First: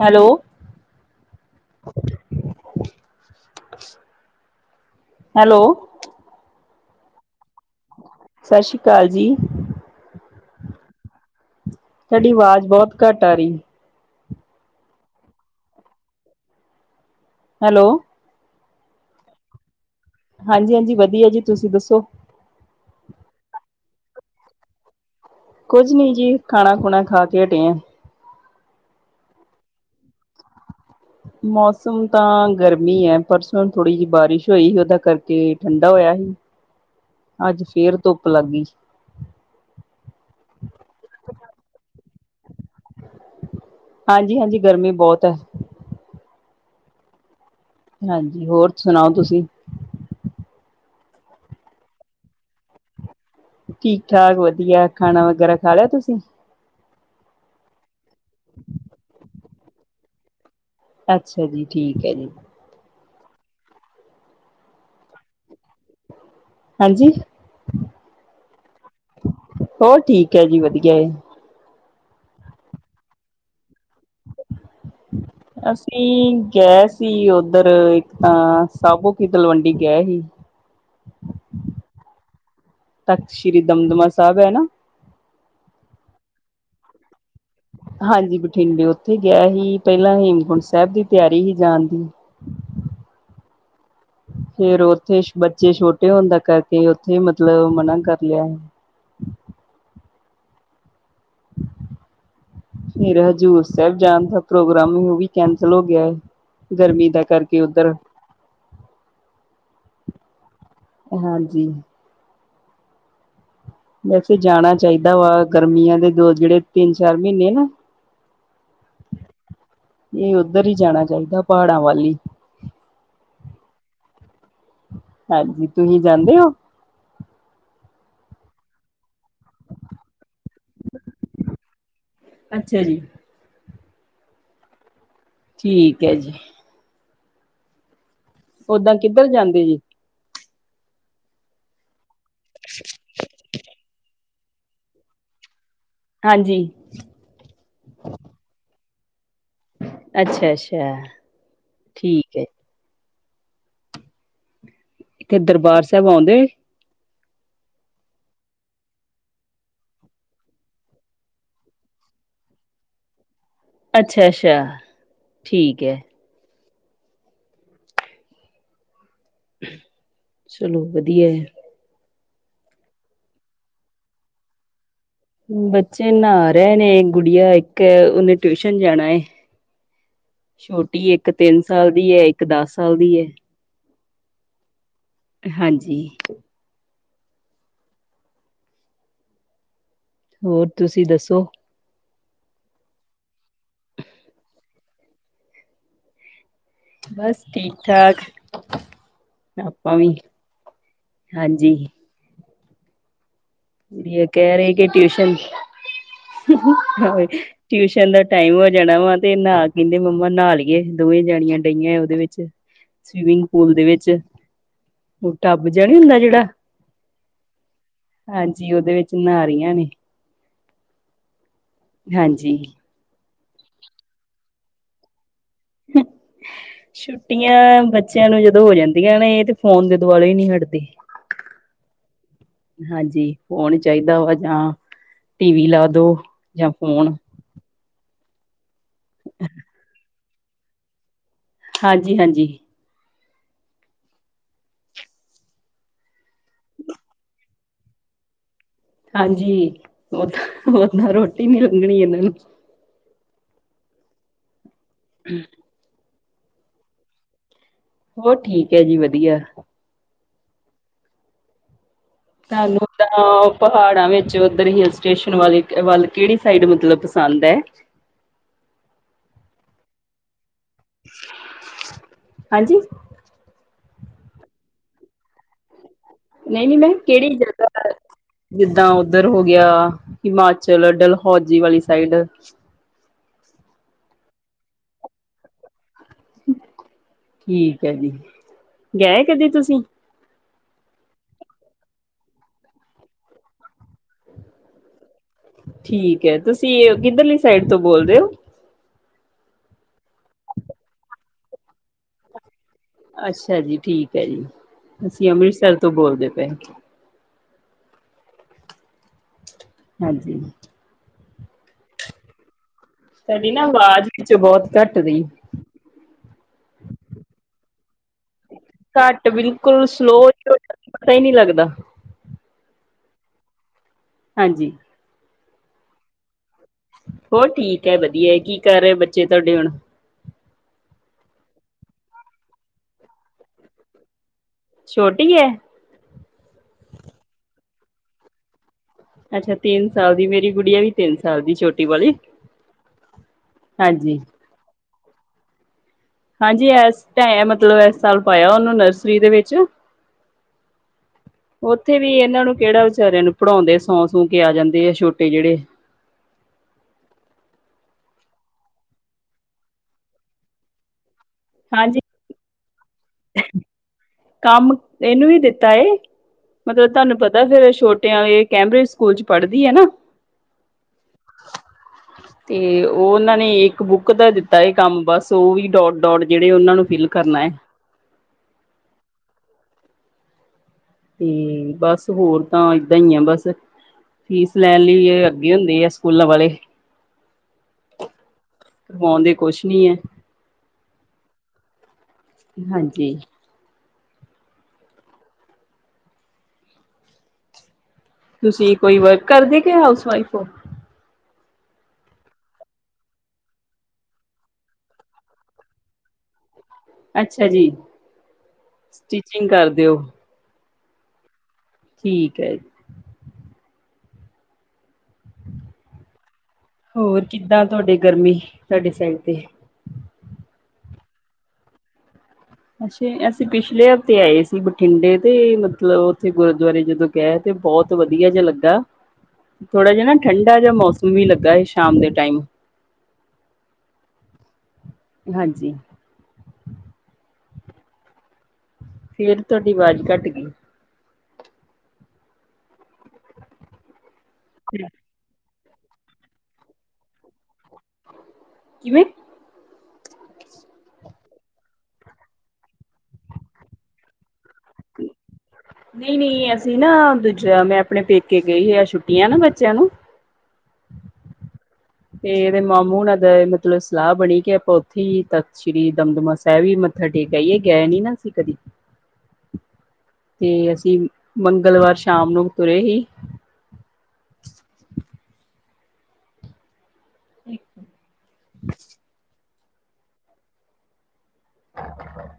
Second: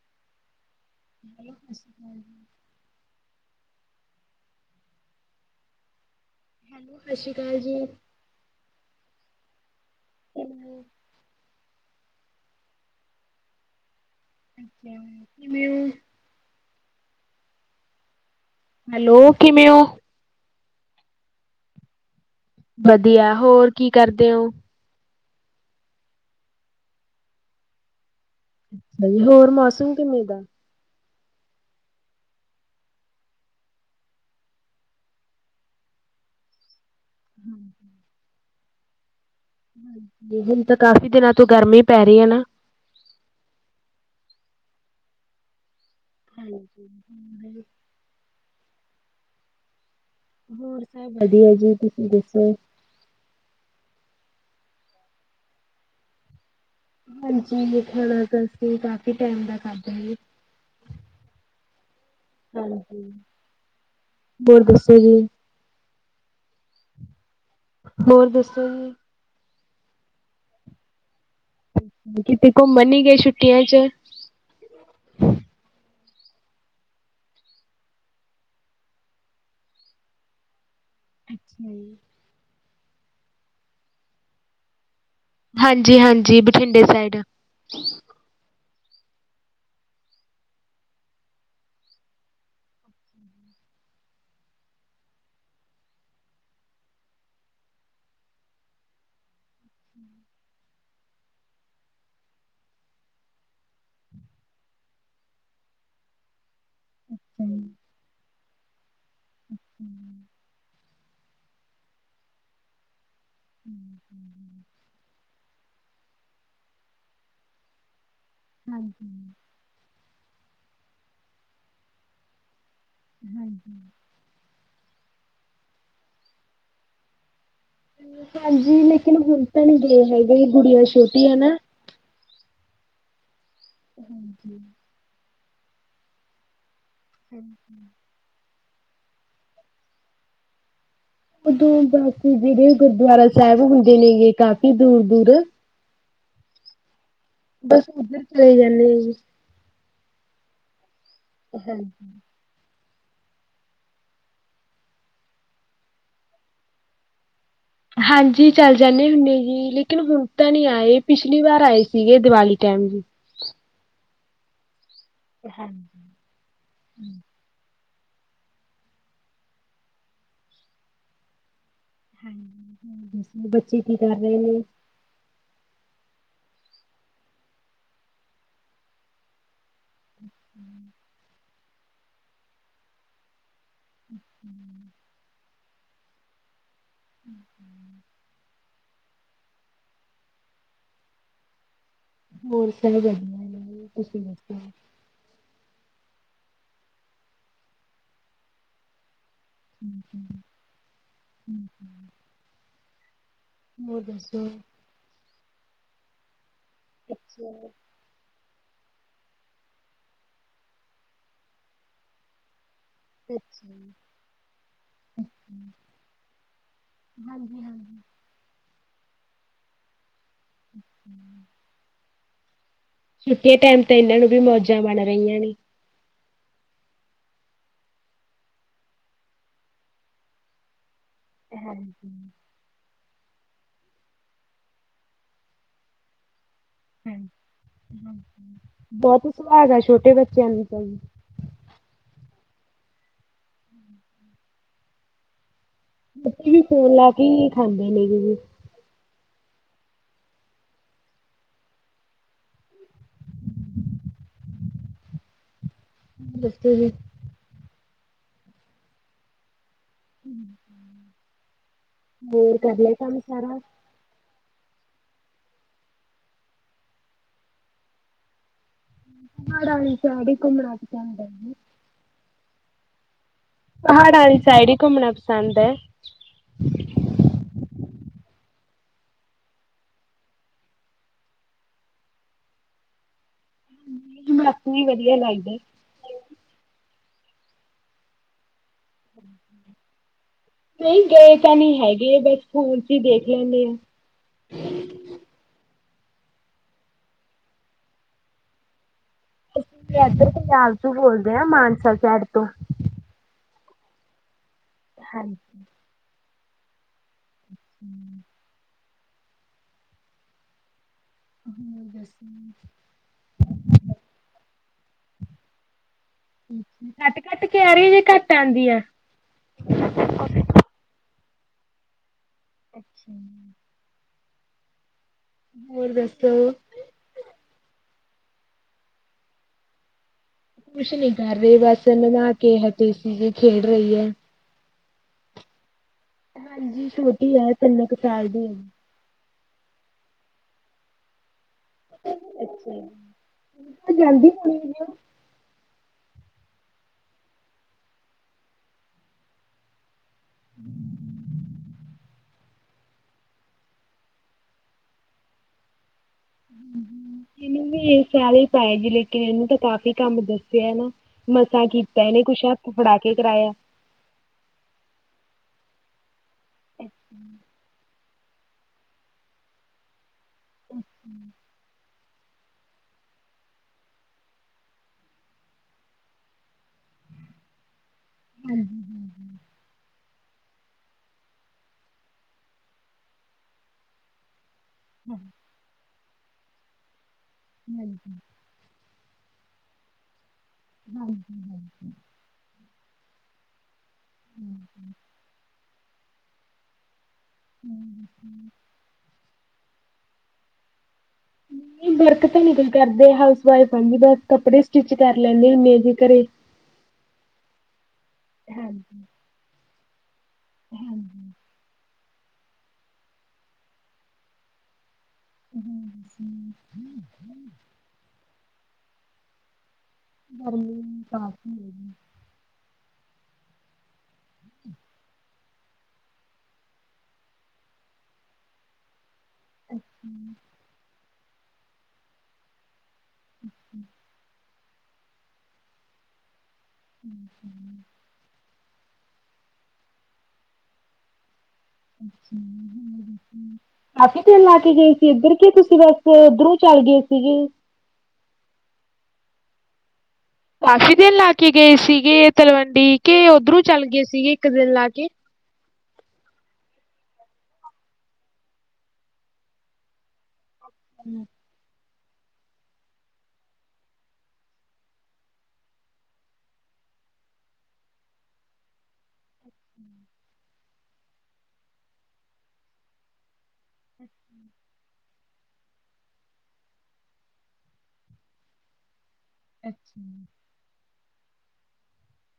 Hello. Hello ਹਾਂਜੀ ਭੈਣ ਜੀ। ਹੈਲੋ। ਹੈਲੋ ਹਾਂਜੀ। ਸਤਿ ਸ੍ਰੀ ਅਕਾਲ ਜੀ। ਇਹਨਾ ਤੁਹਾਡੀ ਆਵਾਜ਼ ਬਹੁਤ ਘੱਟ ਆ ਰਹੀ। ਅੱਛਾ। ਮੈ, ਹੈਲੋ। ਹੈਲੋ ਕਿਵੇਂ ਹੋ? ਹਾਂਜੀ-ਹਾਂਜੀ ਵਧੀਆ ਜੀ। ਤੁਸੀਂ ਦੱਸੋ? ਵਧੀਆ, ਹੋਰ ਕੀ ਕਰਦੇ ਹੋ ਕੁੱਝ ਨੀ ਜੀ ਖਾਣਾ- ਖੁਣਾ ਖਾ ਕੇ ਹਟੇ ਆ! ਅੱਛਾ ਜੀ ਹੋਰ ਮੌਸਮ ਕਿਵੇੇ ਦਾ? ਮੌਸਮ ਤਾਂ ਗਰਮੀ ਐ, ਪਰਸੋਂ ਥੋੜ੍ਹੀ ਜਿਹੀ ਬਾਰਿਸ਼ ਹੋਈ ਸੀ, ਉਹਦਾ ਕਰਕੇ ਠੰਡਾ ਹੋਇਆ ਸੀ। ਅੱਜ ਫੇਰ ਧੁੱਪ ਲੱਗ ਗਈ। ਹਾਂ, ਹੁਣ ਤਾਂ ਕਾਫ਼ੀ ਦਿਨਾਂ ਤੋਂ ਗਰਮੀ ਪੈ ਰਹੀ ਐ ਨਾ। ਹਾਂਜੀ-ਹਾਂਜੀ ਗਰਮੀ ਬਹੁਤ ਹੈ। ਹਾਂਜੀ। ਹਾਂਜੀ। ਹੋਰ, ਸੁਣਾਓ ਤੁਸੀਂ? ਹੋਰ, ਸਭ ਵਧੀਆ ਜੀ ਤੁਸੀਂ ਦੱਸੋ? ਠੀਕ -ਠਾਕ ਵਧੀਆ ਖਾਣਾ ਵਗੈਰਾ ਖਾ ਲਿਆ ਤੁਸੀਂ? ਹਾਂਜੀ। ਹੋਣਾ, ਤਾਂ ਕਾਫੀ ਟਾਈਮ ਲੱਗਿਆ। ਹਾਂਜੀ। ਅੱਛਾ ਜੀ। ਠੀਕ, ਹੈ ਜੀ ਹਾਂਜੀ। ਹੋਰ, ਦੱਸੋ ਜੀ? ਹਾਂਜੀ। ਹੋਰ ਦੱਸੋ ਜੀ। ਹੋਰ ਠੀਕ ਹੈ ਜੀ ਵਧੀਆ ਏ। ਕਿਤੇ ਘੁੰਮਣ ਨੀ ਗਏ, ਛੁੱਟੀਆਂ 'ਚ। [unintelligible] ਅਸੀਂ ਗਏ ਸੀ, ਉੱਧਰ ਇੱਕ ਤਾਂ ਸਾਬੋ ਕੀ ਤਲਵੰਡੀ ਗਏ ਸੀ। ਅੱਛਾ ਜੀ। ਤਖ਼ਤ ਸ਼੍ਰੀ ਦਮਦਮਾ ਸਾਹਿਬ ਹੈ ਨਾ! ਹਾਂਜੀ-ਹਾਂਜੀ ਬਠਿੰਡੇ ਸਾਈਡ ਹਾਂਜੀ। ਬਠਿੰਡੇ ਉੱਥੇ ਗਿਆ ਸੀ, ਪਹਿਲਾਂ ਹੇਮਕੁੰਟ ਸਾਹਿਬ ਦੀ ਤਿਆਰੀ ਸੀ ਜਾਣ ਦੀ। ਫੇਰ ਉੱਥੇ ਬੱਚੇ ਛੋਟੇ ਹੁੰਦਾ ਕਰਕੇ, ਉੱਥੇ ਮਤਲਬ ਮਨਾ ਕਰ ਲਿਆ। ਫੇਰ, ਹਜ਼ੂਰ ਸਾਹਿਬ ਜਾਣ ਦਾ ਪ੍ਰੋਗਰਾਮ ਉਹ ਵੀ ਕੈਂਸਲ ਹੋ ਗਿਆ ਏ। ਗਰਮੀ ਦਾ ਅੱਛਾ ਕਰਕੇ ਜੀ, ਉੱਧਰ ਹਮ, ਹਾਂਜੀ। ਵੈਸੇ ਜਾਣਾ ਚਾਹੀਦਾ ਗਰਮੀਆਂ ਦੇ, ਦੋ ਜਿਹੜੇ ਤਿੰਨ- ਚਾਰ ਮਹੀਨੇ ਨਾ ਹਾਂਜੀ। ਇਹ ਉੱਧਰ ਹੀ ਜਾਣਾ ਚਾਹੀਦਾ। ਪਹਾੜਾਂ ਵੱਲ ਹੀ ਹੂੰ -ਹੂੰ ਹਾਂਜੀ, ਤੁਸੀਂ ਜਾਂਦੇ ਹੋ। ਹਾਂਜੀ, ਲੇਕਿਨ ਹੁਣ ਤਾਂ ਨਹੀਂ ਗੇ ਹੈਗੇ, ਗੁੜੀਆਂ ਛੋਟੀ ਆ ਨਾ। ਅੱਛਾ ਜੀ, ਹਮ- ਹਮ ਠੀਕ ਹੈ ਜੀ, ਹਠੀ [unintelligible] ਓਦਾਂ ਕਿੱਧਰ ਜਾਂਦੇ ਜੇ ਪਾਬਾਗਦੁਲ ਜਿਹੜੇ ਗੁਰਦੁਆਰਾ ਸਾਹਿਬ ਹੁੰਦੇ ਨੇ ਗੇ। ਕਾਫੀ ਦੂਰ-ਦੂਰ ਹਾਂਜੀ। ਉੱਧਰ ਚਲੇ [inaudible] ਅੱਛਾ-ਅੱਛਾ। ਹਮ [unintelligible] ਠੀਕ ਹੈ। ਇਥੇ ਦਰਬਾਰ ਸਾਹਿਬ ਆਉਂਦੇ ਹਾਂਜੀ। ਚੱਲ ਜਾਂਦੇ ਹੁੰਦੇ ਜੀ, ਲੇਕਿਨ ਹੁਣ ਤਾਂ ਨੀ ਆਏ, ਪਿਛਲੀ ਵਾਰ ਆਏ ਸੀਗੇ। ਦੀਵਾਲੀ ਟਾਈਮ ਜੀ, ਅੱਛਾ-ਅੱਛਾ। ਠੀਕ ਹਾਂਜੀ। ਹੈ। ਹਮ [inaudible] ਚਲੋ ਵਧੀਆ ਹੈ। ਬੱਚੇ ਕੀ ਕਰ ਰਹੇ ਨੇ ਬੱਚੇ ਨਹਾ ਰਹੇ ਨੇ, ਗੁੜੀਆ ਇੱਕ ਉਹਨੇ ਟਿਊਸ਼ਨ ਜਾਣਾ। ਛੋਟੀ ਇੱਕ ਤਿੰਨ ਸਾਲ ਦੀ ਹੈ, ਇੱਕ ਦਸ ਸਾਲ ਦੀ ਹੈ। ਹਮ [inaudible] ਹਾਂਜੀ। ਹਮ -ਹਮ [inaudible] ਹੋਰ ਤੁਸੀਂ ਦੱਸੋ। ਹੋਰ ਸਭ ਵਧੀਆ ਹੈ। ਤੁਸੀਂ ਦੱਸੋ। ਬਸ, ਠੀਕ-ਠਾਕ। ਆਪਾਂ ਵੀ, ਹੂੰ, ਹੂੰ। ਹਾਂਜੀ। ਹੋਰ ਗੁੜੀਆ ਦੱਸੋ? ਕਹਿ ਰਹੀ ਕਿ ਟਿਊਸ਼ਨ ਹਾ-ਹਾਹਾ। ਅੱਛਾ ਟਿਊਸ਼ਨ ਦਾ ਟਾਈਮ ਹੋ ਜਾਣਾ ਵਾ ਸਵੀਮਿੰਗ ਅੱਛਾ ਪੂਲ ਦੇ ਜੀ, ਵਿੱਚ, ਉਹ ਟਬ ਜਿਹਾ ਨੀ ਹੁੰਦਾ। ਜਿਹੜਾ ਹਾਂਜੀ ਹਾਂਜੀ। ਜੀ, ਉਹਦੇ ਵਿੱਚ ਨਹਾ ਰਹੀਆਂ ਨੇ ਅਮ [unintelligible] ਹਾਂਜੀ। ਛੁੱਟੀ ਟਾਈਮ ਤਾਂ ਇਹਨਾਂ ਨੂੰ ਵੀ ਮੌਜਾਂ ਬਣ ਰਹੀਆਂ ਨੇ। ਛੁੱਟੀਆਂ ਬੱਚਿਆਂ ਨੂੰ ਜਦੋਂ ਹੋ ਜਾਂਦੀਆਂ ਨੇ, ਇਹ ਤੇ ਫੋਨ ਦੇ ਦੁਆਲੇ ਹੀ ਨਹੀਂ ਹਟਦੇ। ਹਮ-ਹਮ ਹਾਂਜੀ, ਫੋਨ ਚਾਹੀਦਾ ਵਾ ਜਾਂ, ਟੀਵੀ ਲਾ ਦੋ। ਜਾਂ ਫੋਨ ਹਾਂਜੀ ਹਾਂਜੀ। ਬਹੁਤ ਹੀ ਸੁਬਾ ਦਾ ਹੈ ਬੱਚਾ ਚੰੱਲ ਚੰੱਲ ਹਾਂਜੀ ਹਾਂਜੀ ਬੱਚੇ ਵੀ ਫੋਨ ਲਾ ਕੇ ਖਾਂਦੇ ਨੇਗੇ ਜੀ ਹਾਂਜੀ ਓਦਾਂ ਓਦਾਂ ਰੋਟੀ ਨੀ ਲੰਘਣੀ ਇਹਨਾਂ ਨੂੰ ਹਮ ਹ ਦੱਸ ਜੀ ਹੋਰ ਠੀਕ ਹੈ ਜੀ ਵਧੀਆ ਹਮ ਹਮ ਤੁਹਾਨੂੰ ਤਾਂ ਪਹਾੜਾਂ ਵਿੱਚ ਉਧਰ ਹਿਲ ਸਟੇਸ਼ਨ ਵਾਲੇ ਵੱਲ ਕਿਹੜੀ ਸਾਈਡ ਮਤਲਬ ਪਸੰਦ ਹੈ ਾ ਚ ਘੁੰਮਣਾ ਪਸੰਦ ਹਾਂਜੀ ਪਹਾੜਾਂ ਵਾਲੀ ਸਾਈਡ ਹੀ ਘੁੰਮਣਾ ਪਸੰਦ ਹੈ ਨਹੀਂ ਨਹੀਂ ਮੈ ਕਿਹੜੀ ਜਗ੍ਹਾ ਜਿੱਦਾਂ ਉੱਧਰ ਹੋ ਗਿਆ ਹਿਮਾਚਲ ਡਲਹੌਜੀ ਵਾਲੀ ਸਾਈਡ ਮੈਡਮ ਵੀ ਵਧੀਆ ਲੱਗਦਾ ਠੀਕ ਹੈ ਜੀ ਗਏ ਕਦੇ ਤੁਸੀਂ ਨਹੀਂ ਗਏ ਤਾਂ ਨਹੀਂ ਹੈਗੇ ਬਸ ਫੋਨ ਚ ਹੀ ਦੇਖ ਲੈਂਦੇ ਆ ਠੀਕ ਹੈ ਤੁਸੀਂ ਕਿੱਧਰਲੀ ਸਾਈਡ ਤੋਂ ਬੋਲਦੇ ਹੋ ਅਸੀਂ ਇਧਰ ਪੰਜਾਬ ਚ ਬੋਲਦੇ ਹਾਂ ਮਾਨਸਾ ਸ਼ਹਿਰ ਤੋਂ ਅੱਛਾ ਜੀ ਠੀਕ ਹੈ ਜੀ ਅਸੀਂ ਹਾਂਜੀ, ਅੰਮ੍ਰਿਤਸਰ ਤੋਂ ਬੋਲਦੇ ਥੈਂਕ ਯੂ ਹਮ ਹਾਂਜੀ ਹੋਰ ਦੱਸੋ? ਤੁਹਾਡੀ ਨਾ ਆਵਾਜ਼ ਵਿੱਚ ਬਹੁਤ ਘੱਟ ਦੀ ਘੱਟ ਕੱਟ ਕੇ ਆ ਰਹੀ ਜੇ ਘੱਟ ਆਂਦੀ ਆ? ਘੱਟ ਬਿਲਕੁਲ ਪਤਾ ਹੀ ਨਹੀਂ ਲੱਗਦਾ ਅੱਛਾ ਹਾਂਜੀ ਹੋਰ ਦੱਸੋ ਹੋਰ ਠੀਕ ਹੈ ਵਧੀਆ ਕੀ ਕਰ ਰਹੇ ਬੱਚੇ ਤੁਹਾਡੇ ਹੁਣ ਕੁਛ ਨੀ ਕਰ ਰਹੇ ਬਸ ਨਹਾ ਕੇ ਹਟੀ ਤੇਸ਼ਜ਼ ਖੇਡ ਰਹੀ ਹੈ ਛੋਟੀ ਹੈ ਹਾਂਜੀ ਛੋਟੀ ਹੈ ਤਿੰਨ ਕੁ ਸਾਲ ਦੀ ਏ ਅੱਛਾ ਤਿੰਨ ਸਾਲ ਦੀ ਮੇਰੀ ਗੁੜੀਆਂ ਵੀ ਤਿੰਨ ਸਾਲ ਦੀ ਛੋਟੀ ਵਾਲੀ ਅਛਾ, ਹਾਂਜੀ ਜ਼ਲਦੀ ਹੋਣੀ ਹਾਂਜੀ, ਇਸ ਟ ਮਤਲਬ, ਇਸ ਸਾਲ ਪਾਇਆ ਉਹਨੂੰ, ਨਰਸਰੀ ਦੇ ਵਿੱਚ ਉੱਥੇ ਵੀ ਇਹਨਾਂ ਨੂੰ ਕਿਹੜਾ ਵਿਚਾਰਿਆਂ ਨੂੰ ਪੜ੍ਹਾਉਂਦੇ, ਸੌ- ਸੂ ਕੇ ਆ ਜਾਂਦੇ ਆ ਛੋਟੇ ਜਿਹੜੇ ਇਹਨੂੰ ਵੀ ਇਹ ਸਾਲ ਹੀ ਪਾਏਗੀ, ਲੇਕਿਨ ਇਹਨੂੰ ਤਾਂ ਕਾਫ਼ੀ ਕੰਮ ਦੱਸਿਆ ਨਾ। ਮਸਾਂ ਹਾਂਜੀ ਕੀਤਾ ਇਹਨੇ ਕੁਛ ਹਥ ਫੜਾ ਕੇ ਕਰਾਇਆ। ਕੰਮ ਇਹਨੂੰ ਵੀ ਦਿੱਤਾ। ਤਏ। ਮਤਲਬ ਤੁਹਾਨੂੰ ਪਤਾ ਫੇਰ ਛੋਟੇ ਟਿਆਂ ਇਹ ਕੈਂਬ੍ਰਿਜ ਸਕੂਲ ਚ ਪੜ੍ਹਦੀ ਹੈ ਨਾ। ਅੱਛਾ। ਤੇ ਉਹ, ਉਹਨਾਂ ਨੇ ਇੱਕ ਬੁੱਕ ਦਾ ਦਿੱਤਾ ਹੈ ਕੰਮ, ਬਸ ਉਹ ਵੀ ਡੋਟ- ਡੋਟ ਜਿਹੜੇ ਉਹਨਾਂ ਨੂੰ ਫਿਲ ਕਰਨਾ ਹੈ। ਹਾਂ, ਹੂੰ ਹੂੰ ਤੇ ਬਸ ਹੋਰ ਤਾਂ ਏਦਾਂ ਹੀ ਆ ਬਸ ਫੀ ਲੈਣ ਲਈ ਹਾਂਜੀ-ਹਾਂਜੀ-ਹਾਂਜੀ-ਹਾਂਜੀ-ਹਾਂਜੀ। ਅੱਗੇ ਹੁੰਦੀ ਏ। ਪੁੱਲਾ ਵਾਲੇ ਹਾਂਜੀ। ਕਰਵਾਉਣ ਦੇ ਕੁਛ ਨੀ ਹੈ। ਹਾਂਜੀ- ਹਾਂਜੀ। ਹਾਂਜੀ। ਹੂੰ। ਹੂੰ। ਤੁਸੀਂ ਕੋਈ ਵ ਕਰਦੇ ਕੇ ਹਾਊਸ- ਵਾਈਫ ਉਹ ਨਹੀਂ, ਵਰਕ ਤਾਂ ਨਹੀਂ ਈ ਕਰਦੇ, ਹਾਊਸ ਵਾਈਫ ਆ, ਬਸ ਕੱਪੜੇ ਸਟਿਚ ਕਰ ਲੈਂਦੇ ਮੈ ਜੇ ਘਰੇ। ਅੱਛਾ ਜੀ, ਸਟਿਚਿੰਗ ਕਰਦੇ ਦਿਓ। ਹੂੰ। ਠੀਕ ਹੈ ਜੀ। ਹੂੰ ਹੂੰ। ਤੁਹਾਡੀ ਸਾਈਡ ਤੇ। ਗਰਮੀ ਕਾਫ਼ੀ ਏ। ਅੱਸੀਂ, ਅਸੀਂ ਪਿਛਲੇ ਤੇ ਆਏ ਸੀ, ਬਠਿੰਡੇ। ਤੇ ਮਤਲਬ, ਉੱਥੇ ਗੁਰੂਦੁਆਰੇ ਜਦੋਂ ਕਿਹਾ ਤੇ, ਬਹੁਤ ਵਧੀਆ ਜਿਹਾ ਲੱਗਾ। ਅੱਛਾ ਥੋੜਾ ਜਿ ਨਾ ਠੰਡਾ ਜਿਆ ਮੌਸਮ ਮੀਂਹ ਲੱਗਾ ਜੀ ਸ਼ਾਮ ਦੇ ਟਾਈਮ। ਅੱ [unintelligible] ਹਾਂਜੀ। ਹਂ ਹਂ ਫੇਰ ਤੁਹਾਡੀ ਆਵਾਜ਼ ਘੱਟ ਗਈ ਅੇ [unintelligible] ਕਿਉਂ ਲਾ ਕੇ ਗਏ ਸੀ ਇੱਧਰ ਤੁਸੀਂ ਤੁਸੀਂ ਬਸ ਉੱਧਰੋਂ ਚਲੇ ਗਏ ਸੀਗੇ ਕਿਵੇਂ ਕਾਫੀ ਦਿਨ ਲਾ ਕੇ ਗਏ ਸੀਗੇ ਤਲਵੰਡੀ ਕੇ ਉਧਰੋਂ ਚੱਲ ਗਏ ਸੀਗੇ ਇੱਕ ਦਿਨ ਲਾ ਕੇ ਨਹੀਂ ਨਹੀਂ ਅਸੀਂ ਨਾ ਦੂਜਾ ਮੈਂ ਆਪਣੇ ਪੇਕੇ ਗਈ ਹ ਆ ਛੁੱਟੀਆਂ ਨਾ ਬੱਚਿਆਂ ਨੂੰ ਹਮ ਤੇ ਇਹਦੇ ਮਾਮੂ ਨਾਲ ਗਏ ਮਤਲਬ ਸਲਾਹ ਬਣੀ ਕਿ ਆਪਾਂ ਉੱਥੇ ਹੀ ਤੱ ਸ੍ਰੀ ਦਮਦਮਾ ਸਾਹਿਬ ਵੀ ਮੱਥਾ ਟੇਕਿ ਆਈਏ ਇਹ ਗਏ ਨੀ ਨਾ ਅਸੀਂ ਕਦੇ ਤੇ ਅਸੀਂ ਮੰਗਲਵਾਰ ਸ਼ਾਮ ਨੂੰ ਤੁਰੇ ਹੀ ਠੀਕ ਅੱਛਾ ਅੱਛਾ [unintelligible]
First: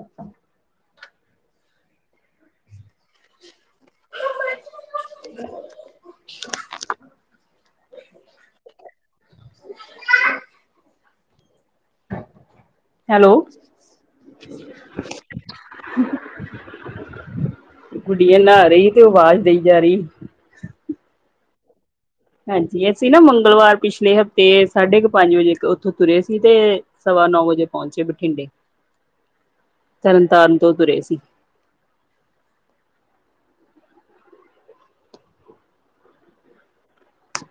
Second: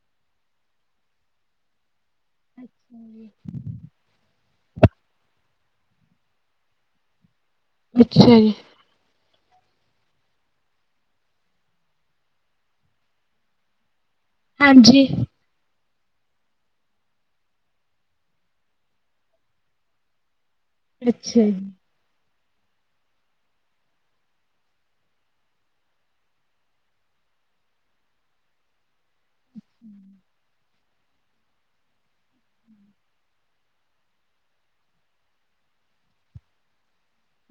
ਅੱਛਾ [unintelligible] ਅੱਛਾ ਜੀ [unintelligible] ਅੱਛਾ ਜੀ [unintelligible] ਹੈਲੋ ਹਾਂਜੀ ਗੁੜੀਆਂ ਨਹਾ ਰਹੀ ਤੇ ਉਹ ਆਵਾਜ਼ ਦਈ ਜਾ ਰਹੀ ਅੱਛਾ ਜੀ ਹਾਂਜੀ ਅਸੀਂ ਨਾ ਮੰਗਲਵਾਰ ਪਿਛਲੇ ਹਫ਼ਤੇ ਸਾਢੇ ਕੁ ਪੰਜ ਵਜੇ ਉੱਥੋਂ ਤੁਰੇ ਸੀ ਤੇ ਸਵਾ ਨੌ ਵਜੇ ਪਹੁੰਚੇ ਬਠਿੰਡੇ ਤਰਨ ਤਾਰਨ ਕਦੋ ਤੁਰੇ ਸੀ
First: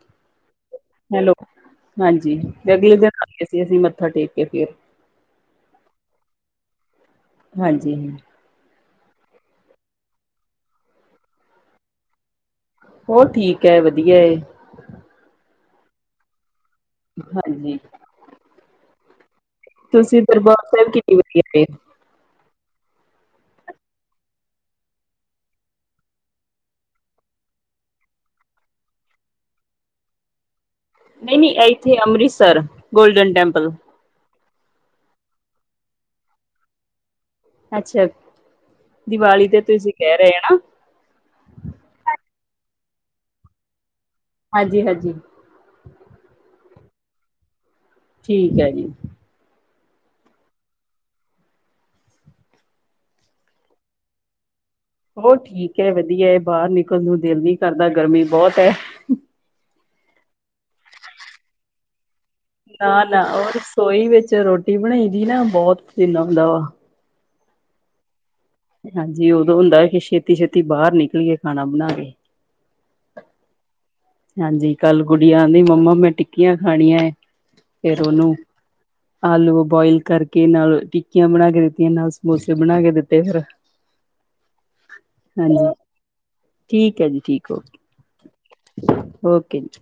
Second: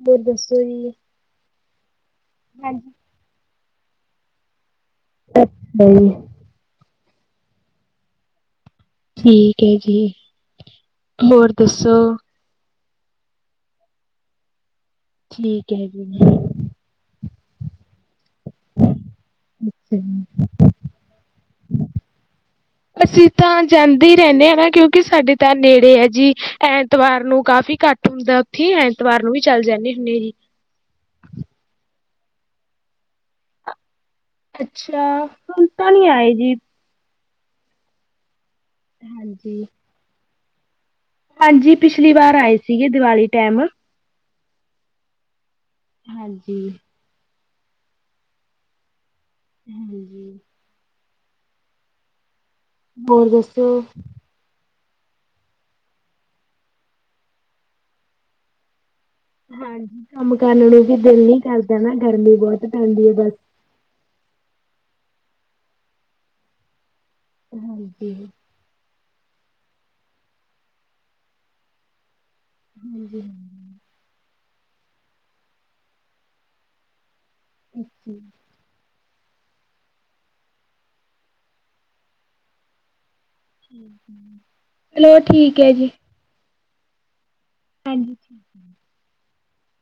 ਬਹੁਤ ਦੱਸ ਕੋਈ [unintelligible] ਹੈਲੋ ਹਾਂਜੀ ਤੇ ਅਗਲੇ ਦਿਨ ਅਸੀਂ ਮੱਥਾ ਟੇਕ ਕੇ ਫਿਰ ਅ ਸ ਹੀ ਹਾਂਜੀ ਹ ਠੀਕ ਹੈ ਜੀ ਹੋਰ ਦੱਸੋ ਹੋਰ ਠੀਕ ਹੈ ਵਧੀਆ ਏ ਠੀਕ ਹੈਗੀ ਹਾਂਜੀ ਹਮ ਤੁਸੀਂ ਦਰਬਾਰ ਸਾਹਿਬ ਕਿੰਨੀ ਵਜੇ ਆ ਅਸੀਂ ਤਾਂ ਜਾਂਦੇ ਹੀ ਰਹਿੰਦੇ ਹ ਨਾ ਕਿਉਂਕਿ ਸਾਡੇ ਤਾਂ ਨੇੜੇ ਹੈ ਜੀ ਐਤਵਾਰ ਨੂੰ ਕਾਫ਼ੀ ਘੱਟ ਹੁੰਦਾ ਉੱਥੇ ਐਤਵਾਰ ਨੂੰ ਵੀ ਚੱਲ ਜਾਂਦੇ ਹੁੰਦੇ ਜੀ ਨਹੀਂ ਨਹੀਂ ਇੱਥੇ ਅੰਮ੍ਰਿਤਸਰ ਗੋਲਡਨ ਟੈਂਪਲ ਅੱਛਾ ਹੁਣ ਤਾਂ ਨਹੀਂੀ ਆਏ ਜੀ ਅੱਛਾ ਦੀਵਾਲੀ ਤੇ ਹਾਂਜੀ ਤੁਸੀਂ ਕਹਿ ਰਹੇ ਨਾ ਹਾਂਜੀ ਪਿਛਲੀ ਵਾਰ ਆਏ ਸੀਗੇ ਦੀਵਾਲੀ ਟਾਈਮ ਹਾਂਜੀ ਹਾਂਜੀ ਹਾਂਜੀ ਠੀਕ ਹੈ ਜੀ ਹੂੰ ਹੂੰ ਹੋਰ ਦੱਸੋ ਹੋਰ ਠੀਕ ਹੈ ਵਧੀਆ ਹੈ ਬਾਹਰ ਨਿਕਲਣ ਨੂੰ ਦਿਲ ਨਹੀ ਕਰਦਾ ਗਰਮੀ ਬਹੁਤ ਹੈ ਹਾਂਜੀ ਕੰਮ ਕਰਨ ਨੂੰ ਵੀ ਦਿਲ ਨਹੀ ਕਰਦਾ ਨਾ ਗਰਮੀ ਬਹੁਤ ਨਾ ਪੈਂਦੀ ਹੈ ਨਾ ਬਸ ਉਹ ਰਸੋਈ ਵਿੱਚ ਰੋਟੀ ਰੋਟੀ ਬਣਾਈ ਦੀ ਨਾ ਬਹੁਤ ਪਸੀਨਾ ਆਉਂਦਾ ਹੈ! ਹਾਂਜੀ ਹਾਂਜੀ ਉਦੋਂ ਹੁੰਦਾ ਕਿ ਛੇਤੀ ਛੇਤੀ ਬਾਹਰ ਨਿਕਲੀਏ ਖਾਣਾ ਬਣਾ ਕੇ ਹਾਂਜੀ ਹਾਂਜੀ ਕੱਲ ਗੁੜੀ ਆਂਦੀ ਮੰਮਾ ਮੈਂ ਟਿੱਕੀਆਂ ਖਾਣੀਆਂ ਫਿਰ ਉਹਨੂੰ ਆਲੂ ਉਬਾਲ ਕਰਕੇ ਨਾਲ ਟਿੱਕੀਆਂ ਬਣਾ ਕੇ ਦਿੱਤੀਆਂ ਨਾਲ ਸਮੋਸੇ ਬਣਾ ਕੇ ਦਿੱਤੇ ਫਿਰ ਚਲੋ ਠੀਕ ਹੈ ਹਾਂਜੀ ਜੀ ਠੀਕ ਹੈ ਜੀ ਠੀਕ ਹੈ ਹਾਂਜੀ ਓਕੇ ਜੀ